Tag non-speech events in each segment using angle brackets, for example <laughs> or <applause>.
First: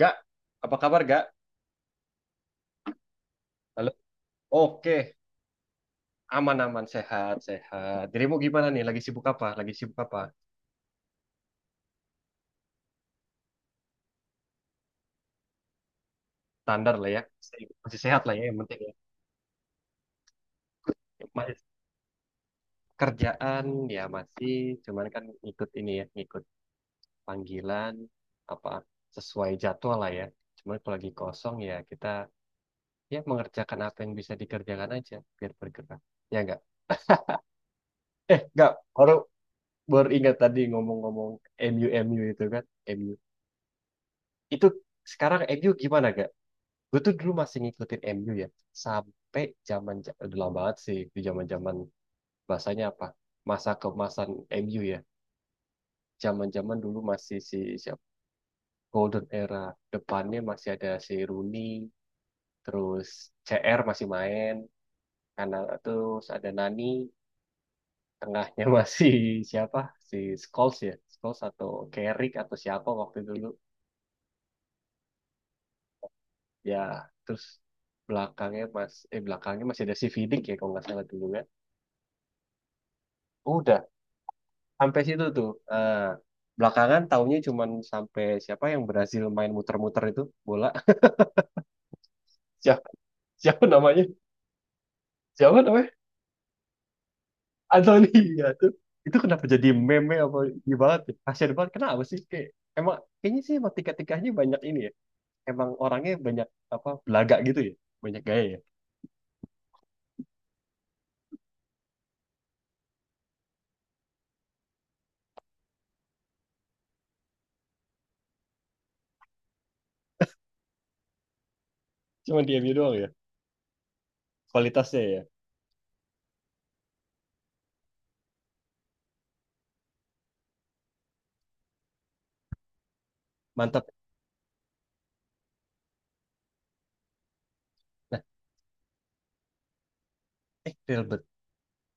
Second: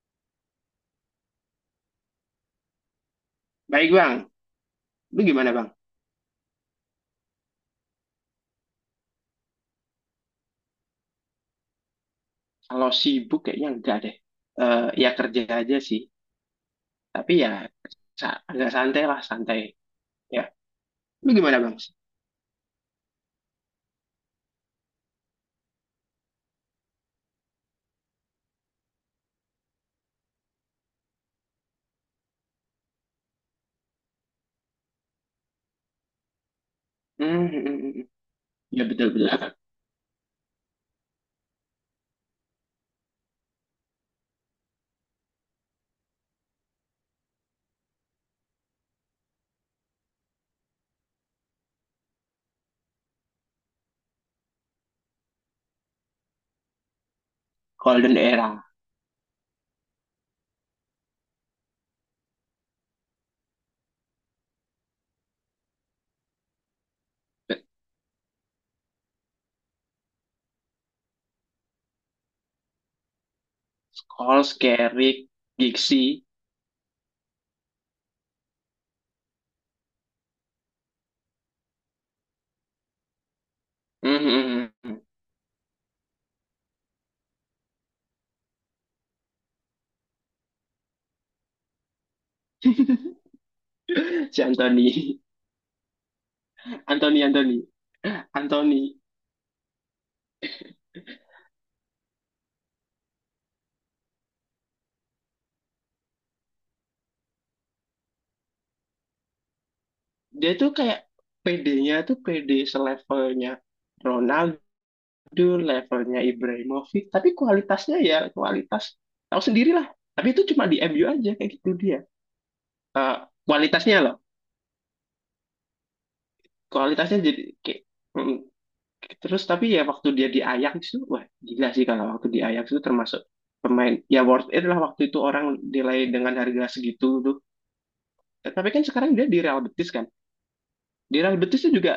Gak, apa kabar gak? Halo. Baik bang, Oke, lu gimana bang? aman-aman, sehat-sehat. Dirimu gimana nih? Lagi sibuk apa? Lagi sibuk apa? Kalau sibuk kayaknya enggak deh. Ya kerja aja sih, Standar lah ya. tapi ya Se- Masih sehat lah ya, yang agak penting ya. santai lah, santai. Ya, lu gimana Masih bang? kerjaan ya masih, cuman kan ikut ini ya, ikut panggilan apa sesuai jadwal lah ya. Cuman kalau lagi kosong ya kita ya mengerjakan apa yang bisa dikerjakan aja biar bergerak. Ya enggak? Hmm, hmm, hmm, hmm. Eh, enggak. Ya betul Baru betul. baru ingat tadi ngomong-ngomong MU MU itu kan, MU. Itu sekarang MU gimana gak? Gue tuh dulu masih ngikutin MU ya sampai zaman udah lama banget sih di zaman zaman bahasanya apa masa kemasan MU ya zaman zaman dulu masih si siapa Golden era. Golden Era depannya masih ada si Rooney terus CR masih main karena terus ada Nani tengahnya <laughs> masih siapa si Scholes ya Scholes atau Carrick atau siapa waktu dulu Scholes, Carrick, Gixi. ya terus belakangnya masih ada si Vidic ya kalau nggak salah dulu ya udah hmm, hmm, hmm, hmm. sampai situ tuh. Eh, belakangan taunya cuman sampai siapa yang berhasil main muter-muter itu bola. <laughs> Siapa, <laughs> siapa namanya? Si Anthony, Siapa namanya? Anthony, Anthony, Anthony ya tuh. Anthony. Itu kenapa jadi meme apa ini banget ya? Kasian banget. Kenapa sih? Kayak, emang kayaknya sih emang tiga-tiganya banyak ini ya. Emang orangnya banyak apa belaga gitu ya. Banyak gaya ya. Dia tuh kayak PD-nya tuh PD selevelnya, levelnya Ibrahimovic, tapi kualitasnya ya kualitas tahu sendirilah. Tapi itu cuma di MU aja kayak gitu dia. Cuman dia doang ya. Eh, Kualitasnya loh, Kualitasnya ya. kualitasnya jadi kayak mm, terus tapi ya waktu dia di Ajax itu wah gila sih, kalau waktu di Ajax itu termasuk Mantap. pemain ya worth it lah, waktu itu orang nilai dengan harga segitu tuh. Nah, Eh, tapi kan sekarang dia di Real Betis kan. eh Real Di Bet Real Betis itu juga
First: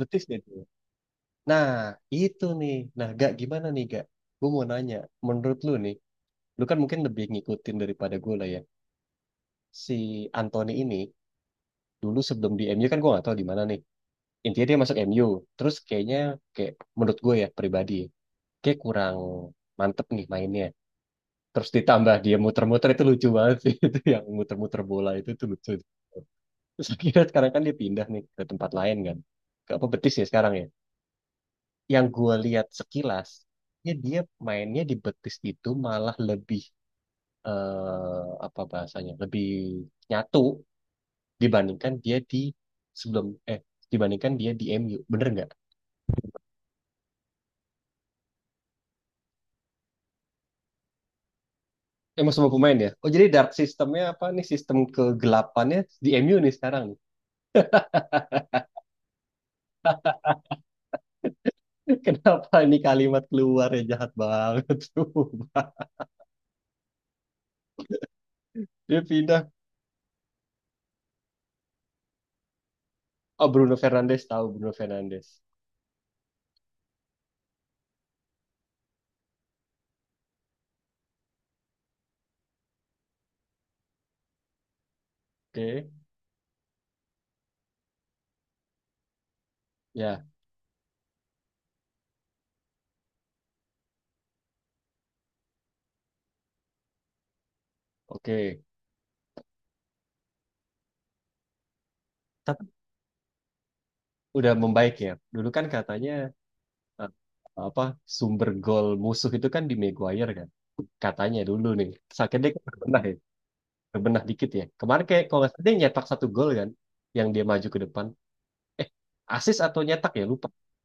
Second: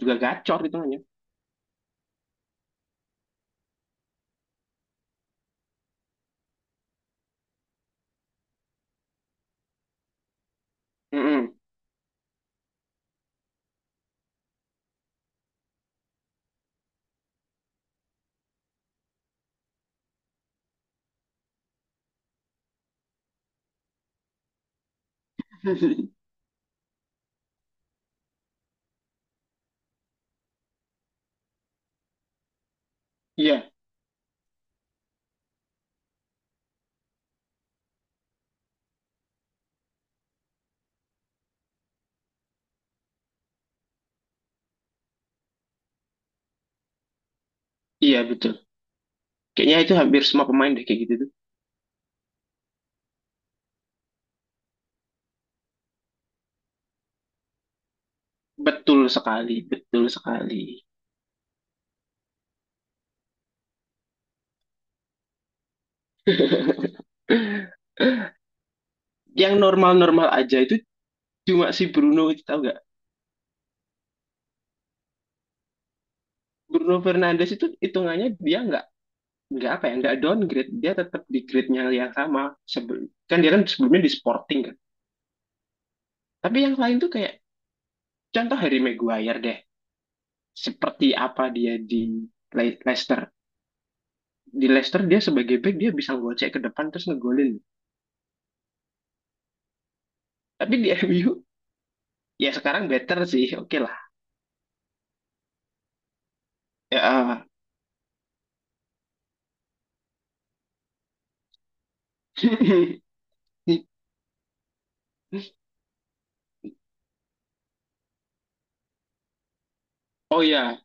juga deh gacor tuh. hitungannya. Nah, itu nih. Nah, gak gimana nih, gak? Gue mau nanya, menurut lu nih, lu kan mungkin lebih ngikutin daripada gue lah ya. Si Anthony ini Mm-mm. dulu sebelum di MU kan gue gak tahu di mana nih. Intinya dia masuk MU, terus kayaknya kayak menurut gue ya pribadi, kayak kurang mantep nih mainnya. Terus ditambah dia muter-muter itu lucu banget sih <laughs> itu yang muter-muter bola itu tuh lucu. <laughs> Terus <laughs> akhirnya sekarang kan dia pindah nih ke tempat lain kan. Ke apa Betis ya sekarang ya. Yang gue lihat sekilas, Iya, ya dia mainnya di Betis itu malah lebih apa bahasanya lebih nyatu dibandingkan dia di sebelum eh dibandingkan dia di MU bener nggak? iya betul. Kayaknya itu hampir semua pemain deh kayak gitu. Emang semua pemain ya? Oh jadi dark sistemnya apa nih sistem kegelapannya di MU nih sekarang nih. Betul sekali, betul sekali. <laughs> Kenapa ini kalimat keluar ya jahat banget <laughs> tuh. <laughs> Dia pindah. Yang normal-normal aja itu cuma si Bruno itu, tahu nggak? Oh Bruno Fernandes tahu Bruno Fernandes. Bruno Fernandes itu hitungannya dia nggak apa ya, nggak downgrade, dia tetap di grade-nya yang sama sebelum, kan dia kan sebelumnya di Sporting kan, Oke tapi yang lain tuh kayak contoh Harry Maguire deh, ya seperti apa dia di Leicester. Di Leicester dia sebagai back dia bisa gocek ke depan terus ngegolin, oke. tapi di <laughs> MU ya Tapi sekarang better sih, oke lah udah membaik ya. Dulu kan katanya ya, eh, eh. apa sumber gol musuh itu kan di Maguire kan katanya dulu nih sakitnya kan pernah ya <laughs> berbenah dikit ya. Kemarin kayak kalau nggak salah dia nyetak satu gol kan, yang dia maju ke depan. Eh, asis atau nyetak ya Oh lupa ya,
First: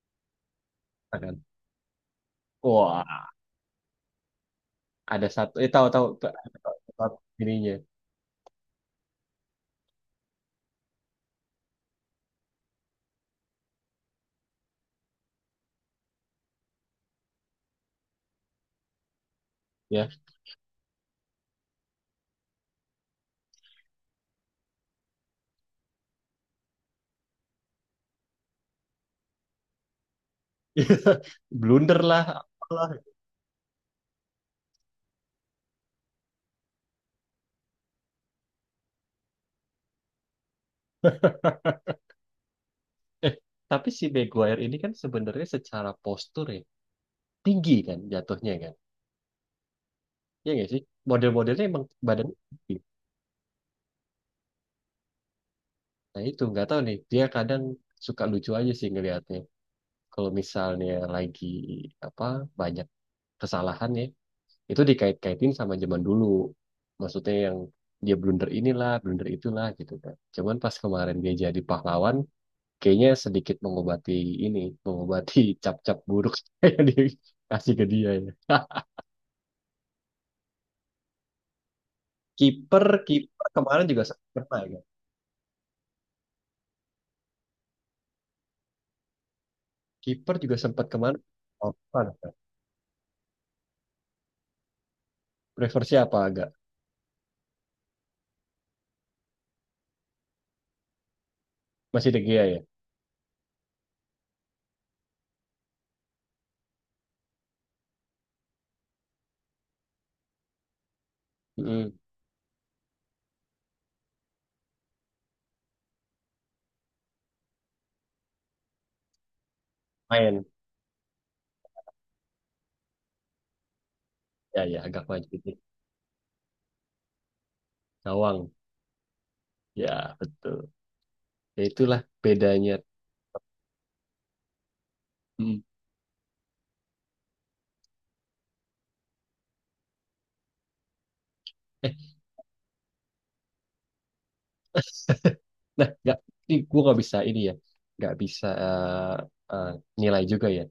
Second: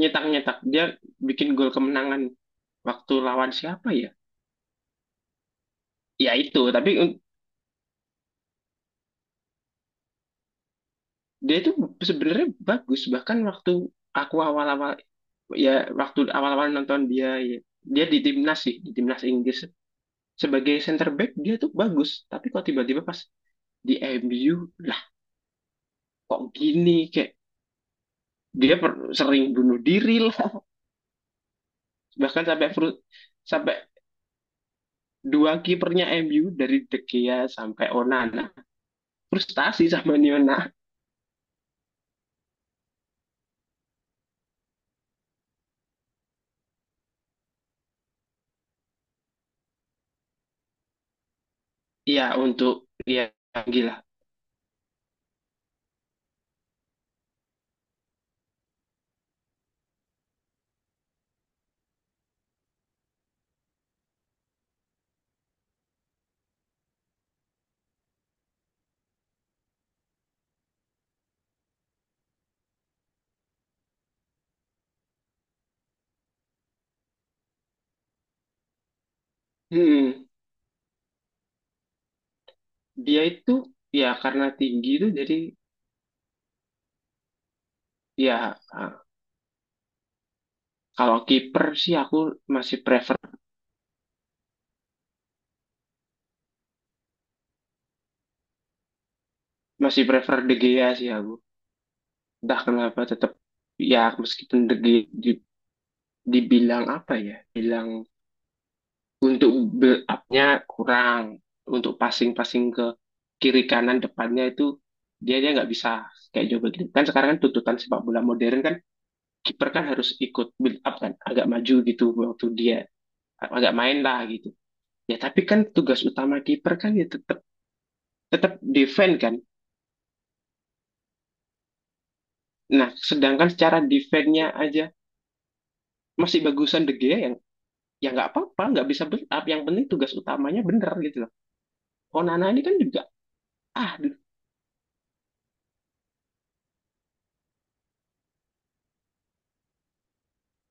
nyetak-nyetak dia kan. bikin gol kemenangan waktu Wah, lawan siapa ya. ada satu. Eh tahu-tahu Ya itu tapi ininya dia itu sebenarnya bagus, bahkan waktu aku awal-awal, ya waktu awal-awal nonton dia ya, dia di timnas sih, di timnas Inggris ya. sebagai center back dia tuh bagus, tapi kok tiba-tiba pas di MU lah kok gini, kayak dia sering bunuh diri lah. <laughs> <laughs> Blunder lah, Bahkan sampai apalah. <laughs> Sampai dua kipernya MU dari De Gea sampai Onana frustasi sama Niona. Eh, tapi si Maguire ini kan sebenarnya secara postur ya tinggi kan jatuhnya kan. Iya nggak sih? Model-modelnya emang badan Iya tinggi. untuk ya gila. Nah itu nggak tahu nih. Dia kadang suka lucu aja sih ngelihatnya. Kalau misalnya lagi apa banyak kesalahan ya itu dikait-kaitin sama zaman dulu. Maksudnya yang dia blunder inilah, blunder itulah gitu kan. Cuman pas kemarin dia jadi pahlawan, kayaknya sedikit mengobati ini, mengobati cap-cap buruk <laughs> yang dikasih ke dia ya. <laughs> Hmm, Kiper, dia kiper itu kemarin juga ya sempat karena pernah ya. tinggi itu jadi ya ah, Kiper juga sempat kalau kemarin. kiper Oh, sih bukan, aku bukan. masih prefer Prefer siapa agak? masih prefer De Gea sih aku. Masih De Gea ya? Entah kenapa tetap ya, meskipun De Gea dibilang apa ya? Bilang untuk build up-nya kurang, Mm-mm. untuk passing-passing ke kiri kanan depannya itu dia dia nggak bisa kayak Joe Biden. Kan sekarang kan tuntutan sepak bola modern kan kiper kan harus Main. ikut build up kan, agak maju gitu, waktu dia agak main lah gitu. Ya, ya agak Ya maju tapi dikit. kan tugas utama kiper kan ya tetap Gawang. tetap defend kan. Ya, betul. Ya itulah bedanya. Nah, sedangkan secara defense-nya aja Mm. masih bagusan De Gea, yang ya nggak apa-apa, nggak bisa build up. Yang penting tugas utamanya bener gitu loh. Onana ini kan juga ah aduh, <laughs> Nah, nggak, ini gue nggak bisa ini ya, nggak bisa eh, nilai juga ya.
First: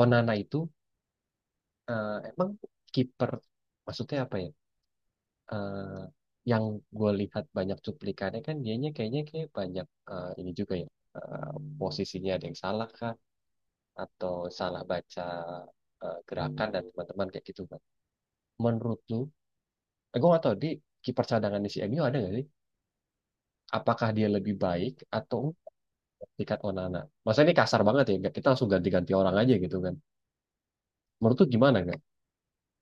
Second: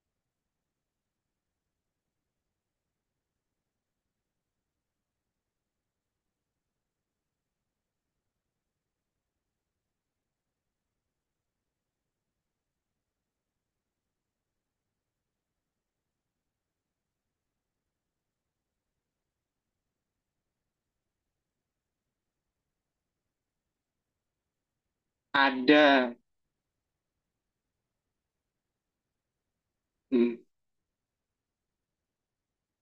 Onana itu emang kiper, maksudnya apa ya? Eh, yang gue lihat banyak cuplikannya kan dianya kayaknya kayak banyak ini juga ya. Eh, posisinya ada yang salah kah? Atau salah baca gerakan dan teman-teman kayak gitu kan? Menurut lu, gue nggak tahu di kiper cadangan di si MU ada nggak sih? Apakah dia lebih baik atau ada Tiket Onana. Masa ini kasar banget ya, kita langsung ganti-ganti orang aja gitu kan. hmm, Menurut tuh gimana kan?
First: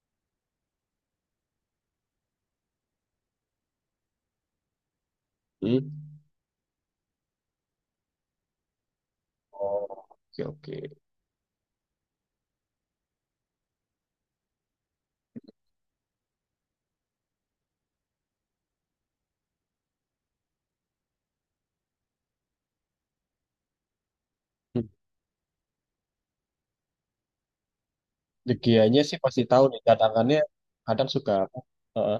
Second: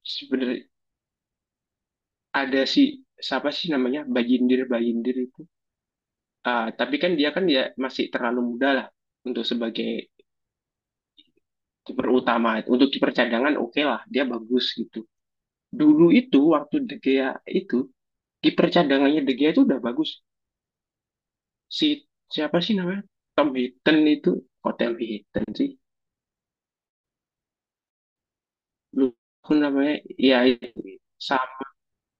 sebenarnya ada si siapa sih namanya, Bajindir. Bajindir itu. Hmm? Ah, tapi kan dia kan ya masih terlalu muda lah untuk sebagai Oh, oke oke. kiper utama. Untuk kiper cadangan oke lah, dia bagus gitu. Dulu itu waktu De Gea itu kiper cadangannya De Gea itu udah bagus. Si siapa sih namanya? Tom Heaton itu, kok Hmm. Tom Heaton sih? De Gea-nya Lu sih pasti aku tahu nih, namanya ya cadangannya itu kadang suka Sam, apa, heeh.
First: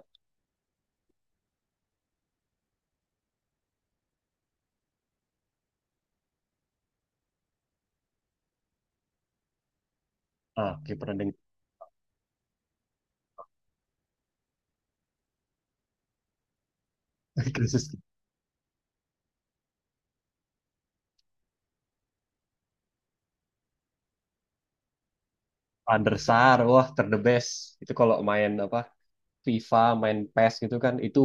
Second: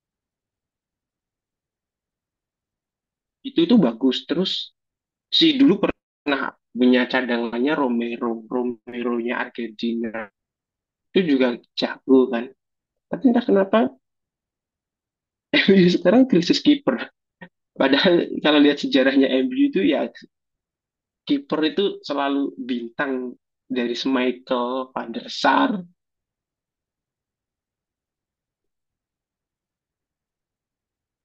itu bagus. Terus si dulu pernah punya cadangannya Romero, Romero-nya Argentina. Ah, kiper yang Itu juga jago kan. Tapi entah kenapa <laughs> MU sekarang krisis kiper. <laughs> krisis. Padahal kalau lihat sejarahnya MU itu ya kiper itu selalu bintang, dari Schmeichel, Van der Sar. Van der Sar, wah ter the best. Itu kalau main apa FIFA, main PES gitu kan, itu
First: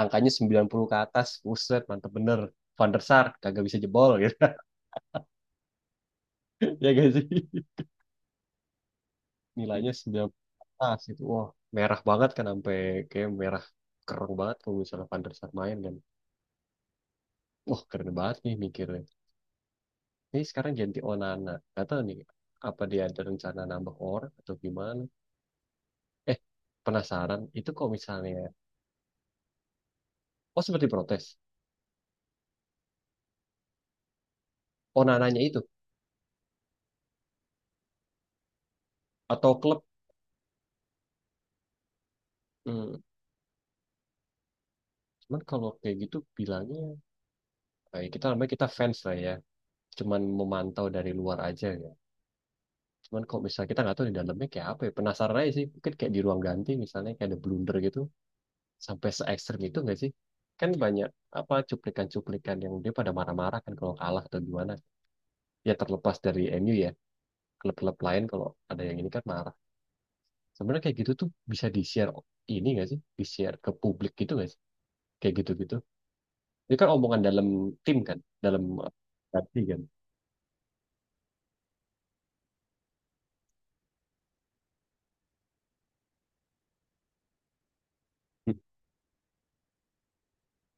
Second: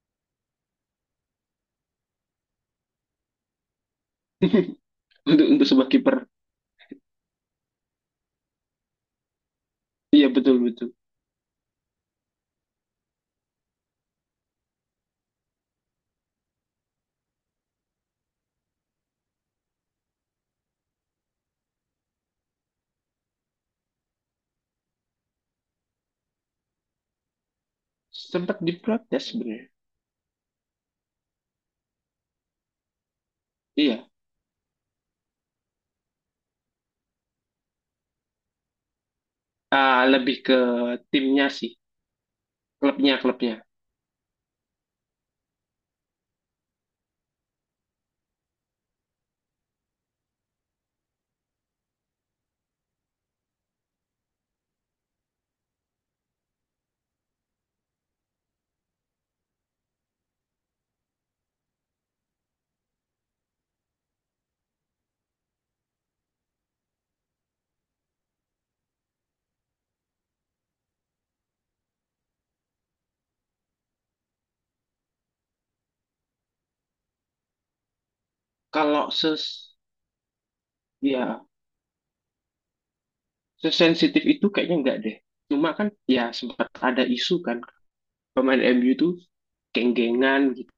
angkanya 90 ke atas, buset, mantep bener. Van der Sar, kagak bisa jebol gitu. <laughs> Untuk sebuah kiper, <laughs> Ya gak sih? Nilainya iya betul betul. Tas itu wah merah banget kan sampai kayak merah kerong banget kalau misalnya Van der Sar main kan wah keren banget nih mikirnya ini sekarang ganti Onana nggak tahu nih apa dia ada rencana nambah orang atau gimana eh penasaran itu kalau misalnya Sempat diprotes sebenarnya. oh seperti protes Iya. Onananya itu atau klub Ah, lebih ke timnya sih, hmm, klubnya klubnya. cuman kalau kayak gitu bilangnya kita namanya kita fans lah ya cuman memantau dari luar aja ya cuman kalau misalnya kita nggak tahu di dalamnya kayak apa ya penasaran aja sih mungkin kayak di ruang ganti misalnya kayak ada blunder gitu sampai se ekstrem itu nggak sih? Kan banyak apa cuplikan-cuplikan yang dia pada marah-marah kan kalau kalah atau gimana. Ya terlepas dari MU ya, klub-klub lain kalau ada yang ini kan marah. Sebenarnya kayak gitu tuh bisa di-share ini nggak sih? Di-share ke publik gitu nggak sih? Kayak gitu-gitu. Ini kan omongan dalam tim kan, dalam Kalau ses hati kan. Ya sesensitif itu kayaknya enggak deh. Cuma kan ya sempat ada isu kan Hmm. pemain MU tuh geng-gengan gitu.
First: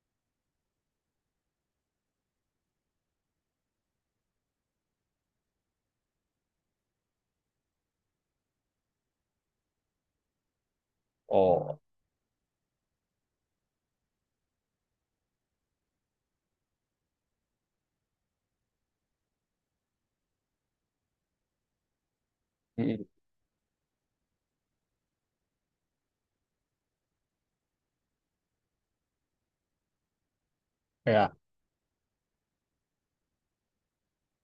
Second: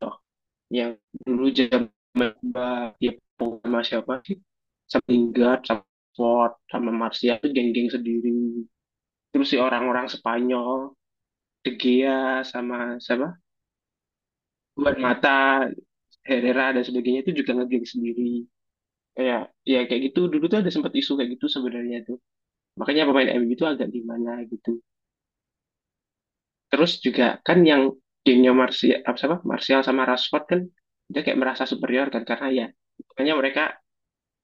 Yang dulu zaman Mbak ya sama siapa sih? Sama Lingard, sama Ford, sama Martial tuh geng-geng sendiri. Terus si orang-orang Spanyol, De Oh, Gea sama siapa? Juan Mata, Herrera dan sebagainya itu juga ngegeng sendiri. Kayak ya kayak gitu dulu tuh ada sempat isu kayak gitu sebenarnya tuh. mm, Makanya pemain MU itu agak gimana gitu. Terus juga kan yang gengnya Martial apa siapa? Martial sama Rashford kan dia ya, kayak merasa superior kan, karena ya makanya mereka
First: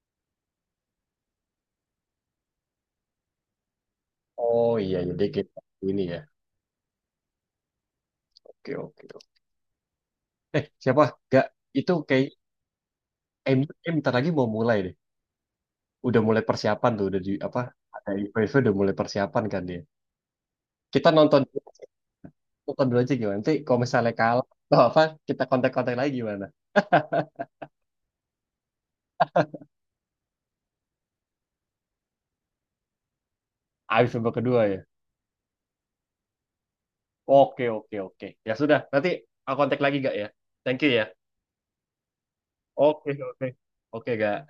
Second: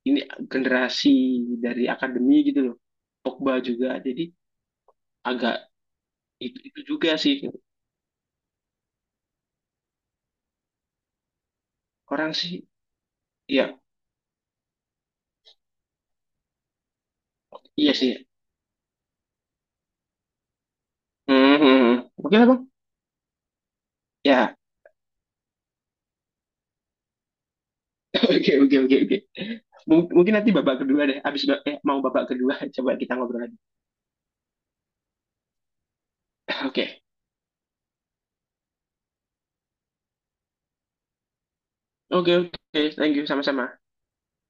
ini generasi dari akademi gitu loh. Pogba juga jadi oh iya iya dia kayak agak ini ya. itu juga sih Oke, oke. Oke. Eh siapa? Gak itu kayak orang sih MU ya, bentar lagi mau mulai deh. Udah mulai persiapan tuh udah di apa iya ada sih. IPV udah mulai persiapan kan dia kita Hmm, hmm, hmm. Oke lah bang, nonton dulu aja gimana nanti kalau misalnya kalah ya atau apa kita kontak-kontak lagi gimana oke, oke, oke, oke. Mungkin nanti babak kedua deh. Mau babak kedua, <laughs> coba kita ngobrol lagi. abis babak kedua ya <laughs> Oke, oke oke oke ya sudah nanti aku kontak lagi gak ya thank you ya oke, oke. oke Thank you, oke sama-sama. oke gak